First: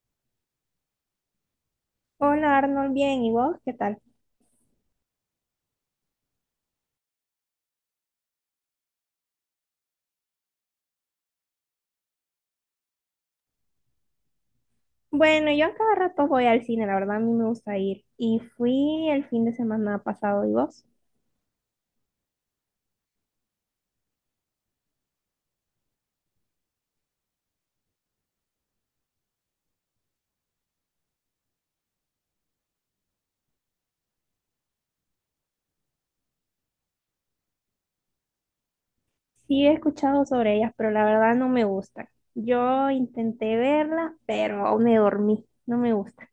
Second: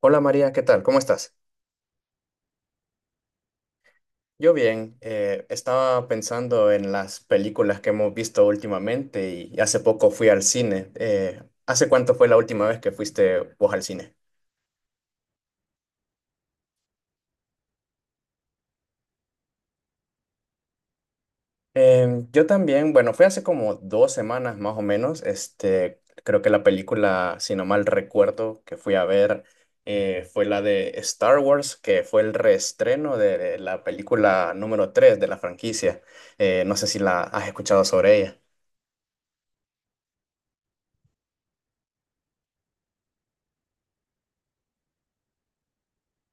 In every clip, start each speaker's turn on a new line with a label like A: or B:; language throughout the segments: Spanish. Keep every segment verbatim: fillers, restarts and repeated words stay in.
A: Hola María, ¿qué tal? ¿Cómo estás?
B: Hola Arnold, bien, ¿y vos qué tal?
A: Yo bien, eh, estaba pensando en las películas que hemos visto últimamente y hace poco fui al cine. Eh, ¿hace cuánto fue la última vez que fuiste vos al cine?
B: Bueno, yo a cada rato voy al cine, la verdad a mí me gusta ir. Y fui el fin de semana pasado, ¿y vos?
A: Em, yo también, bueno, fue hace como dos semanas más o menos. Este, creo que la película, si no mal recuerdo, que fui a ver eh, fue la de Star Wars, que fue el reestreno de la película número tres de la franquicia. Eh, no sé si la has escuchado sobre ella.
B: Sí he escuchado sobre ellas, pero la verdad no me gustan. Yo intenté verlas, pero me dormí, no me gusta.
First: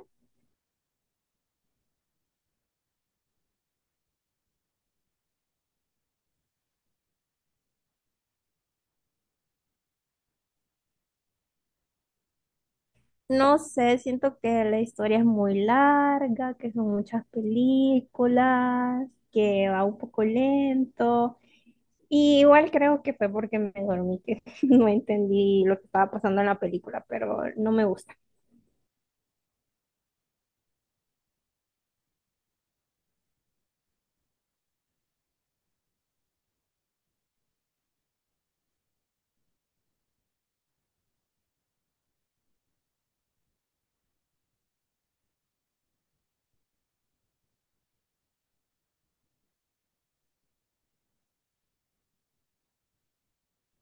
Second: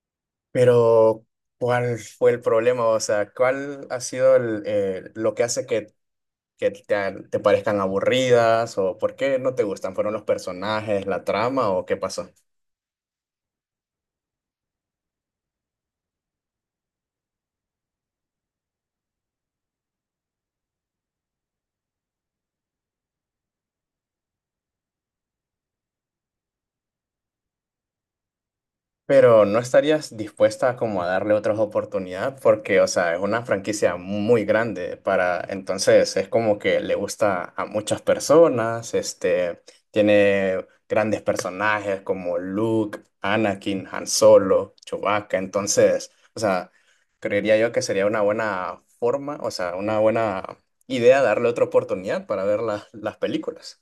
A: Pero ¿cuál fue el problema? O sea, ¿cuál ha sido el, eh, lo que hace que, que te, te parezcan aburridas? ¿O por qué no te gustan? ¿Fueron los personajes, la trama o qué pasó?
B: No sé, siento que la historia es muy larga, que son muchas películas, que va un poco lento. Y igual creo que fue porque me dormí, que no entendí lo que estaba pasando en la película, pero no me gusta.
A: Pero ¿no estarías dispuesta como a darle otra oportunidad? Porque, o sea, es una franquicia muy grande para, entonces es como que le gusta a muchas personas, este, tiene grandes personajes como Luke, Anakin, Han Solo, Chewbacca, entonces, o sea, creería yo que sería una buena forma, o sea, una buena idea darle otra oportunidad para ver las las películas.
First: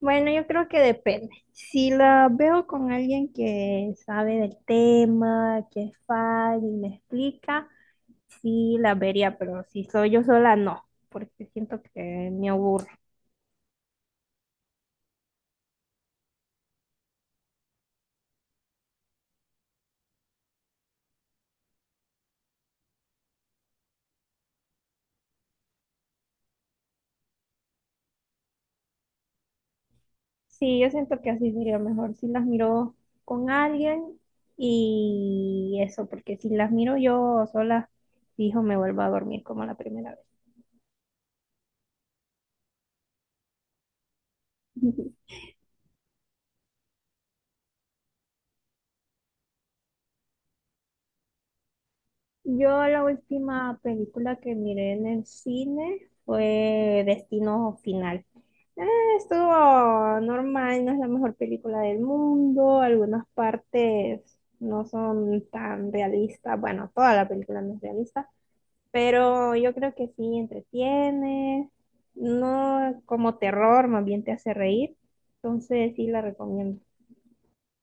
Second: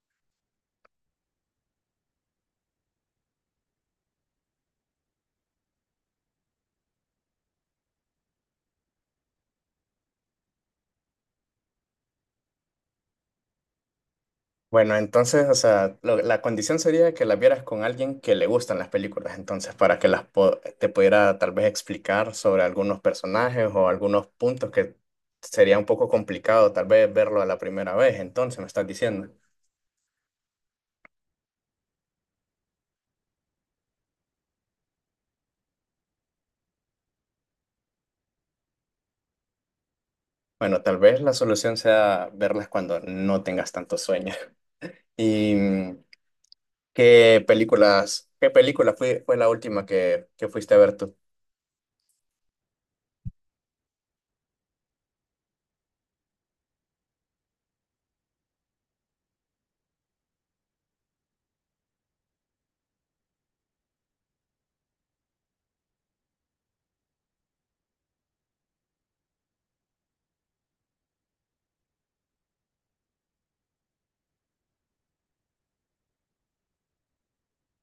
B: Bueno, yo creo que depende. Si la veo con alguien que sabe del tema, que es fan y me explica, sí la vería, pero si soy yo sola, no, porque siento que me aburro.
A: Bueno, entonces, o sea, lo- la condición sería que las vieras con alguien que le gustan las películas, entonces, para que las po- te pudiera tal vez explicar sobre algunos personajes o algunos puntos que sería un poco complicado tal vez verlo a la primera vez, entonces me estás diciendo.
B: Sí, yo siento que así sería mejor si las miro con alguien y eso, porque si las miro yo sola, fijo, me vuelvo a dormir como la primera
A: Bueno, tal vez la solución sea verlas cuando no tengas tanto sueño.
B: vez.
A: ¿Y mm, qué películas, qué película fue, fue la última que, que fuiste a ver tú?
B: Yo la última película que miré en el cine fue Destino Final. Eh, Estuvo normal, no es la mejor película del mundo, algunas partes no son tan realistas, bueno, toda la película no es realista, pero yo creo que sí entretiene, no como terror, más bien te hace reír, entonces sí la recomiendo.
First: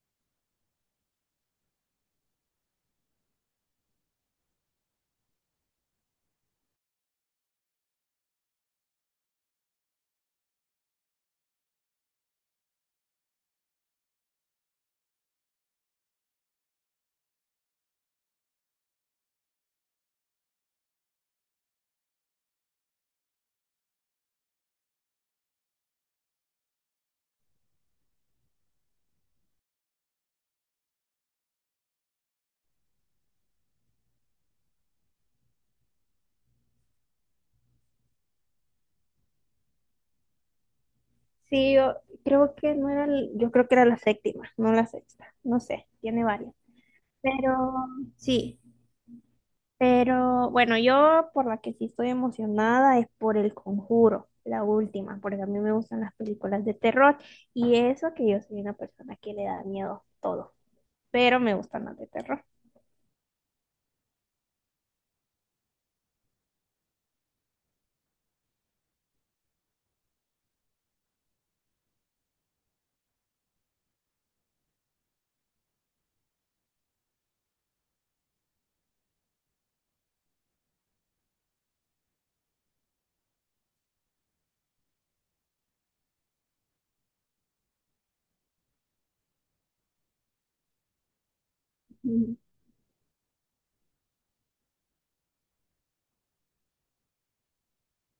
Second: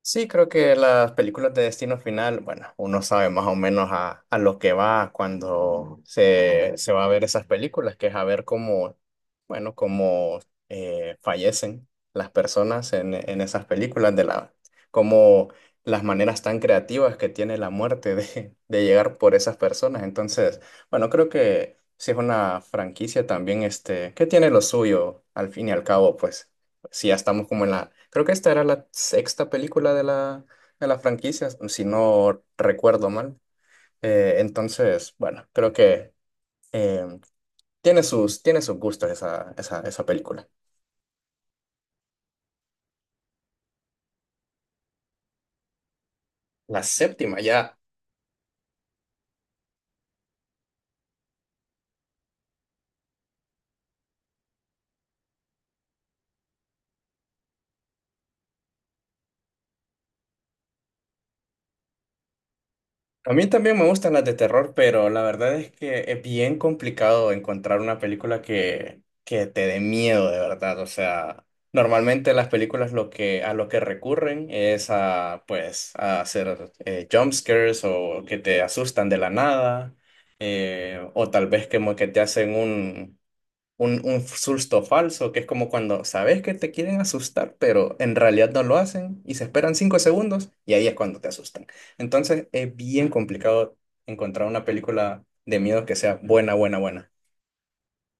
A: Sí, creo que las películas de Destino Final, bueno, uno sabe más o menos a, a lo que va cuando se, se va a ver esas películas, que es a ver cómo, bueno, cómo eh, fallecen las personas en, en esas películas, de la, cómo las maneras tan creativas que tiene la muerte de, de llegar por esas personas. Entonces, bueno, creo que sí es una franquicia también, este, que tiene lo suyo, al fin y al cabo, pues si ya estamos como en la, creo que esta era la sexta película de la, de la franquicia, si no recuerdo mal. Eh, entonces, bueno, creo que eh, tiene sus, tiene sus gustos esa, esa, esa película.
B: Sí, yo creo que no era, el- yo creo que era la séptima, no la sexta, no sé, tiene varias.
A: La séptima
B: Pero,
A: ya.
B: sí, pero bueno, yo por la que sí estoy emocionada es por El Conjuro, la última, porque a mí me gustan las películas de terror y eso que yo soy una persona que le da miedo todo, pero me gustan las de terror.
A: A mí también me gustan las de terror, pero la verdad es que es bien complicado encontrar una película que, que te dé miedo de verdad. O sea, normalmente las películas lo que, a lo que recurren es a, pues, a hacer eh, jump scares o que te asustan de la nada, eh, o tal vez como que te hacen un, un, un susto falso, que es como cuando sabes que te quieren asustar, pero en realidad no lo hacen y se esperan cinco segundos y ahí es cuando te asustan. Entonces es bien complicado encontrar una película de miedo que sea buena, buena, buena.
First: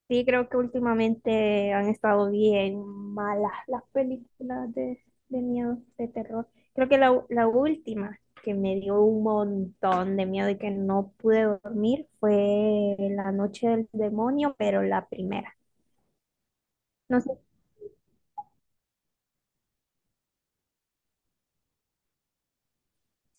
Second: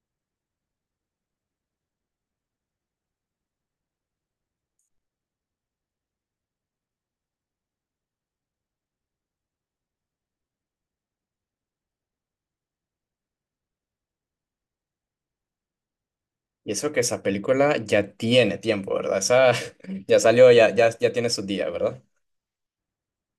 B: Sí, creo que últimamente han estado bien malas las películas de, de miedo, de terror. Creo que la, la última que me dio un montón de miedo y que no pude dormir fue La Noche del Demonio, pero la primera.
A: Y eso que
B: No
A: esa
B: sé
A: película ya tiene tiempo, ¿verdad? Esa ya salió, ya, ya, ya tiene sus días, ¿verdad?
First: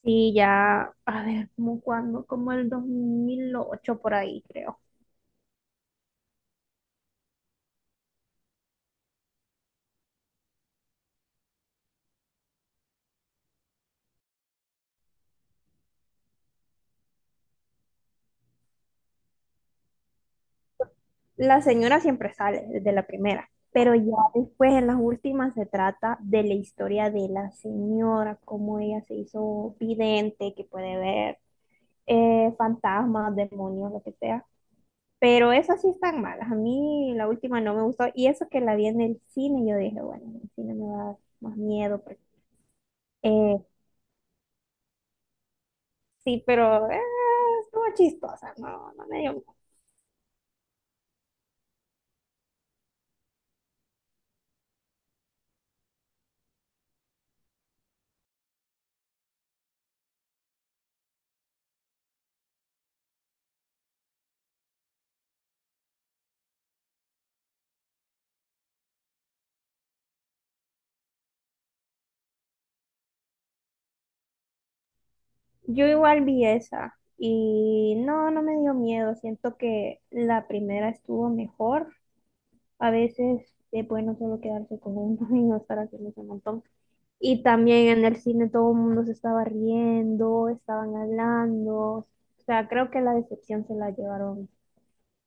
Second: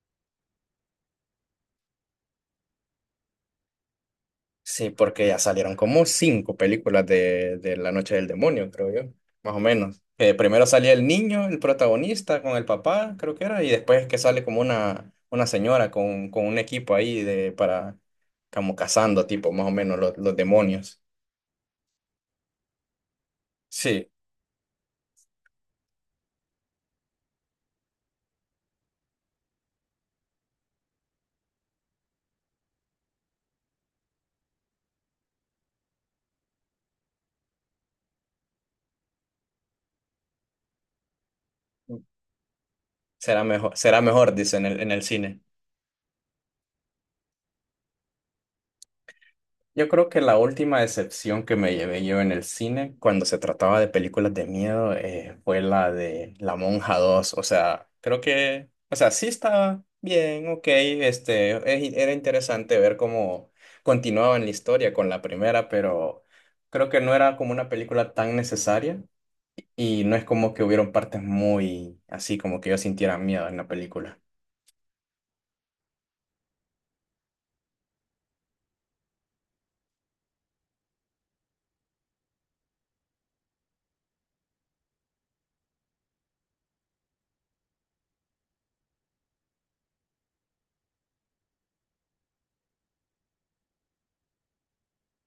B: si ya, a ver, como cuando, como el dos mil ocho por ahí, creo.
A: Sí, porque ya salieron como cinco películas de, de La Noche del Demonio, creo yo, más o menos. Eh, primero salía el niño, el protagonista, con el papá, creo que era, y después es que sale como una, una señora con, con un equipo ahí de, para, como cazando, tipo, más o menos, los, los demonios.
B: La señora siempre sale desde la primera, pero
A: Sí,
B: ya después en las últimas se trata de la historia de la señora, cómo ella se hizo vidente, que puede ver eh, fantasmas, demonios, lo que sea. Pero esas sí están malas. A mí la última no me gustó y eso que la vi en el cine, yo dije, bueno, en el cine me va a dar más miedo. porque-
A: será
B: eh,
A: mejor, será mejor, dice en el, en el cine.
B: sí, pero eh, estuvo chistosa, no, no me dio miedo.
A: Yo creo que la última decepción que me llevé yo en el cine cuando se trataba de películas de miedo eh, fue la de La Monja dos. O sea, creo que, o sea, sí está bien, ok, este, e- era interesante ver cómo continuaban la historia con la primera, pero creo que no era como una película tan necesaria y no es como que hubieron partes muy así como que yo sintiera miedo en la película.
B: Yo igual vi esa y no, no me dio miedo. Siento que la primera estuvo mejor. A veces es bueno solo quedarse con uno y no estar haciendo ese montón. Y también en el cine todo el mundo se estaba riendo, estaban hablando. O sea, creo que la decepción se la llevaron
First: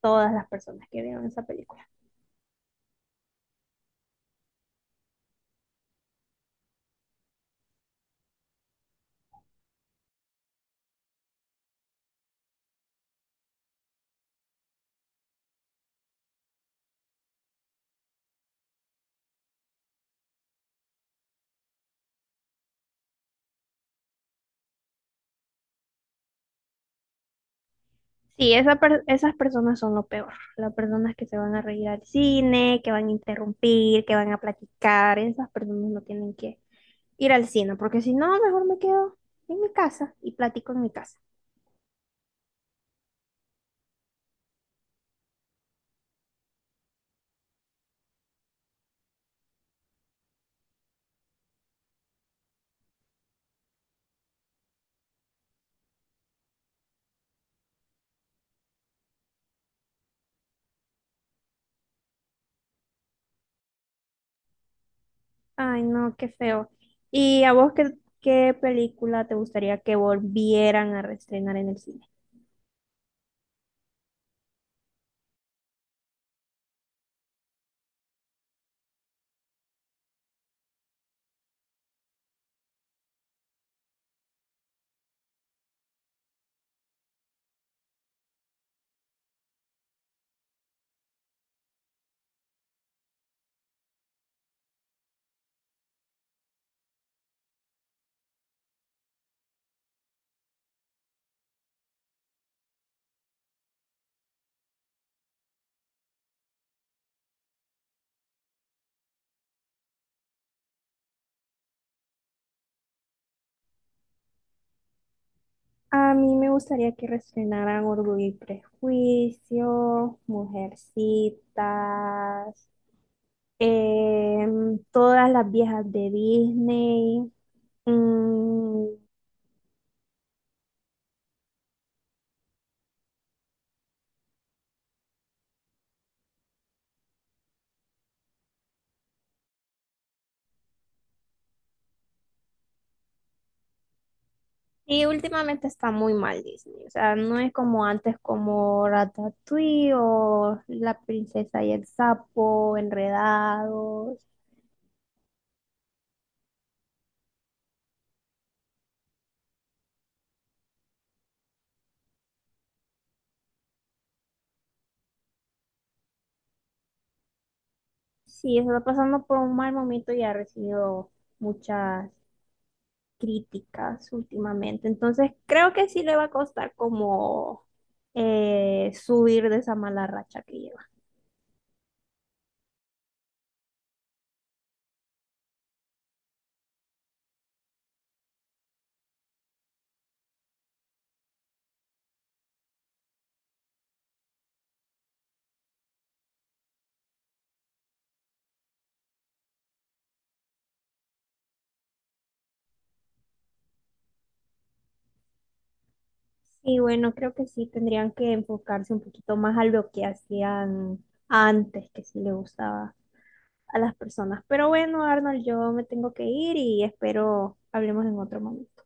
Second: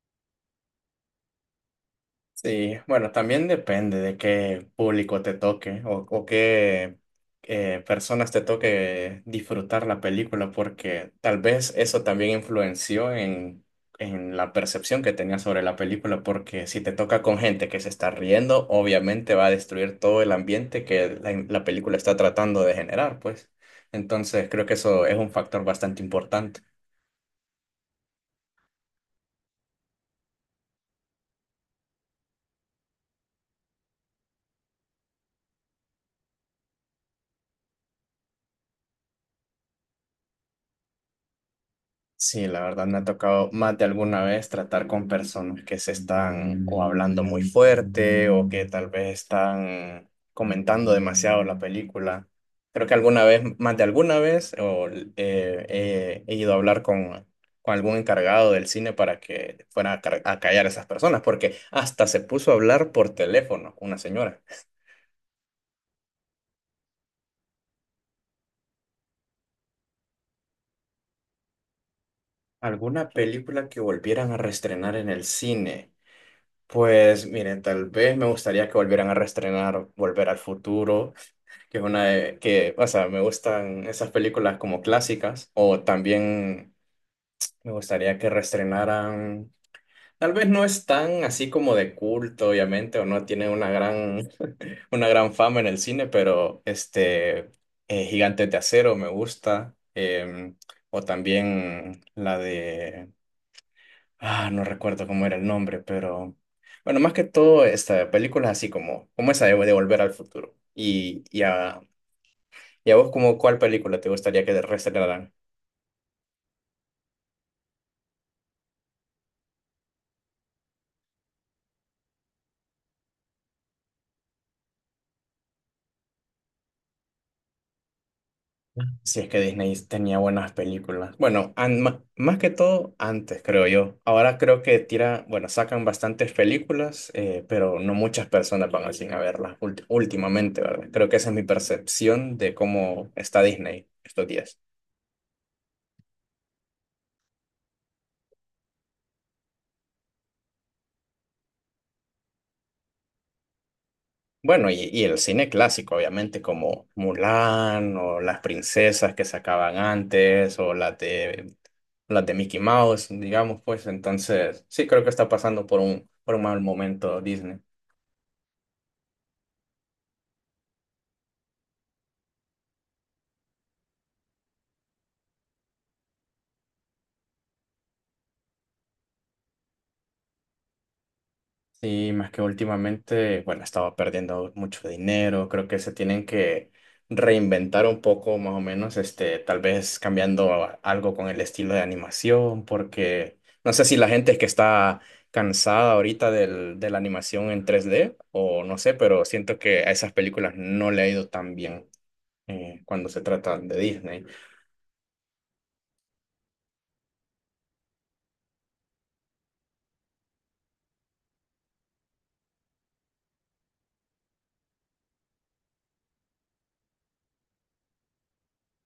B: todas las personas que vieron esa película.
A: Sí, bueno, también depende de qué público te toque o, o qué eh, personas te toque disfrutar la película, porque tal vez eso también influenció en, en la percepción que tenías sobre la película, porque si te toca con gente que se está riendo, obviamente va a destruir todo el ambiente que la, la película está tratando de generar, pues. Entonces, creo que eso es un factor bastante importante.
B: Sí, esa per- esas personas son lo peor. Las personas que se van a reír al cine, que van a interrumpir, que van a platicar, esas personas no tienen que ir al cine, porque si no, mejor me quedo en mi casa y platico en mi casa.
A: Sí, la verdad me ha tocado más de alguna vez tratar con personas que se están o hablando muy fuerte o que tal vez están comentando demasiado la película. Creo que alguna vez, más de alguna vez, o, eh, eh, he ido a hablar con, con algún encargado del cine para que fuera a, ca- a callar a esas personas, porque hasta se puso a hablar por teléfono una señora.
B: Ay, no, qué feo. ¿Y a vos qué, qué película te gustaría que volvieran a reestrenar en el cine?
A: ¿Alguna película que volvieran a reestrenar en el cine? Pues miren, tal vez me gustaría que volvieran a reestrenar Volver al Futuro, que es una de, que, o sea, me gustan esas películas como clásicas, o también me gustaría que reestrenaran, tal vez no es tan así como de culto, obviamente, o no tiene una gran, una gran fama en el cine, pero este, eh, Gigantes de Acero me gusta, em, o también la de Ah, no recuerdo cómo era el nombre, pero bueno, más que todo, esta película es así como, como esa de, de Volver al Futuro. Y, y, a, y a vos, como, ¿cuál película te gustaría que te reestrenaran?
B: A mí me gustaría que reestrenaran Orgullo y Prejuicio, Mujercitas, em, todas las viejas de Disney. Mm,
A: Si es que Disney tenía buenas películas. Bueno, an- ma- más que todo antes, creo yo. Ahora creo que tira, bueno, sacan bastantes películas, eh, pero no muchas personas van al cine a verlas ult- últimamente, ¿verdad? Creo que esa es mi percepción de cómo está Disney estos días.
B: y últimamente está muy mal Disney, o sea, no es como antes como Ratatouille o La princesa y el sapo, Enredados.
A: Bueno, y, y el cine clásico, obviamente, como Mulan o las princesas que sacaban antes o las de, las de Mickey Mouse, digamos, pues entonces sí creo que está pasando por un, por un mal momento Disney.
B: Sí, está pasando por un mal momento y ha recibido muchas críticas últimamente. Entonces creo que sí le va a costar como eh, subir de esa mala racha que lleva.
A: Sí, más que últimamente, bueno, estaba perdiendo mucho dinero, creo que se tienen que reinventar un poco más o menos, este, tal vez cambiando a- algo con el estilo de animación, porque no sé si la gente es que está cansada ahorita del, de la animación en tres d o no sé, pero siento que a esas películas no le ha ido tan bien eh, cuando se trata de Disney.
B: Y bueno, creo que sí tendrían que enfocarse un poquito más a lo que hacían antes, que sí le gustaba a las personas. Pero bueno, Arnold, yo me tengo que ir y espero hablemos en otro momento.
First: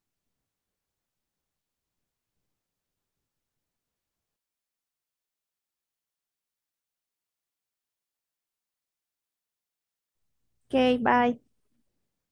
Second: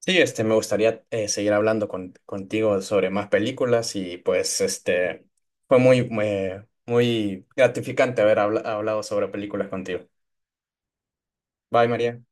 A: Sí, este, me gustaría eh, seguir hablando con- contigo sobre más películas y pues este fue muy, muy, muy gratificante haber habla- hablado sobre películas contigo.
B: Ok, bye.
A: Bye, María.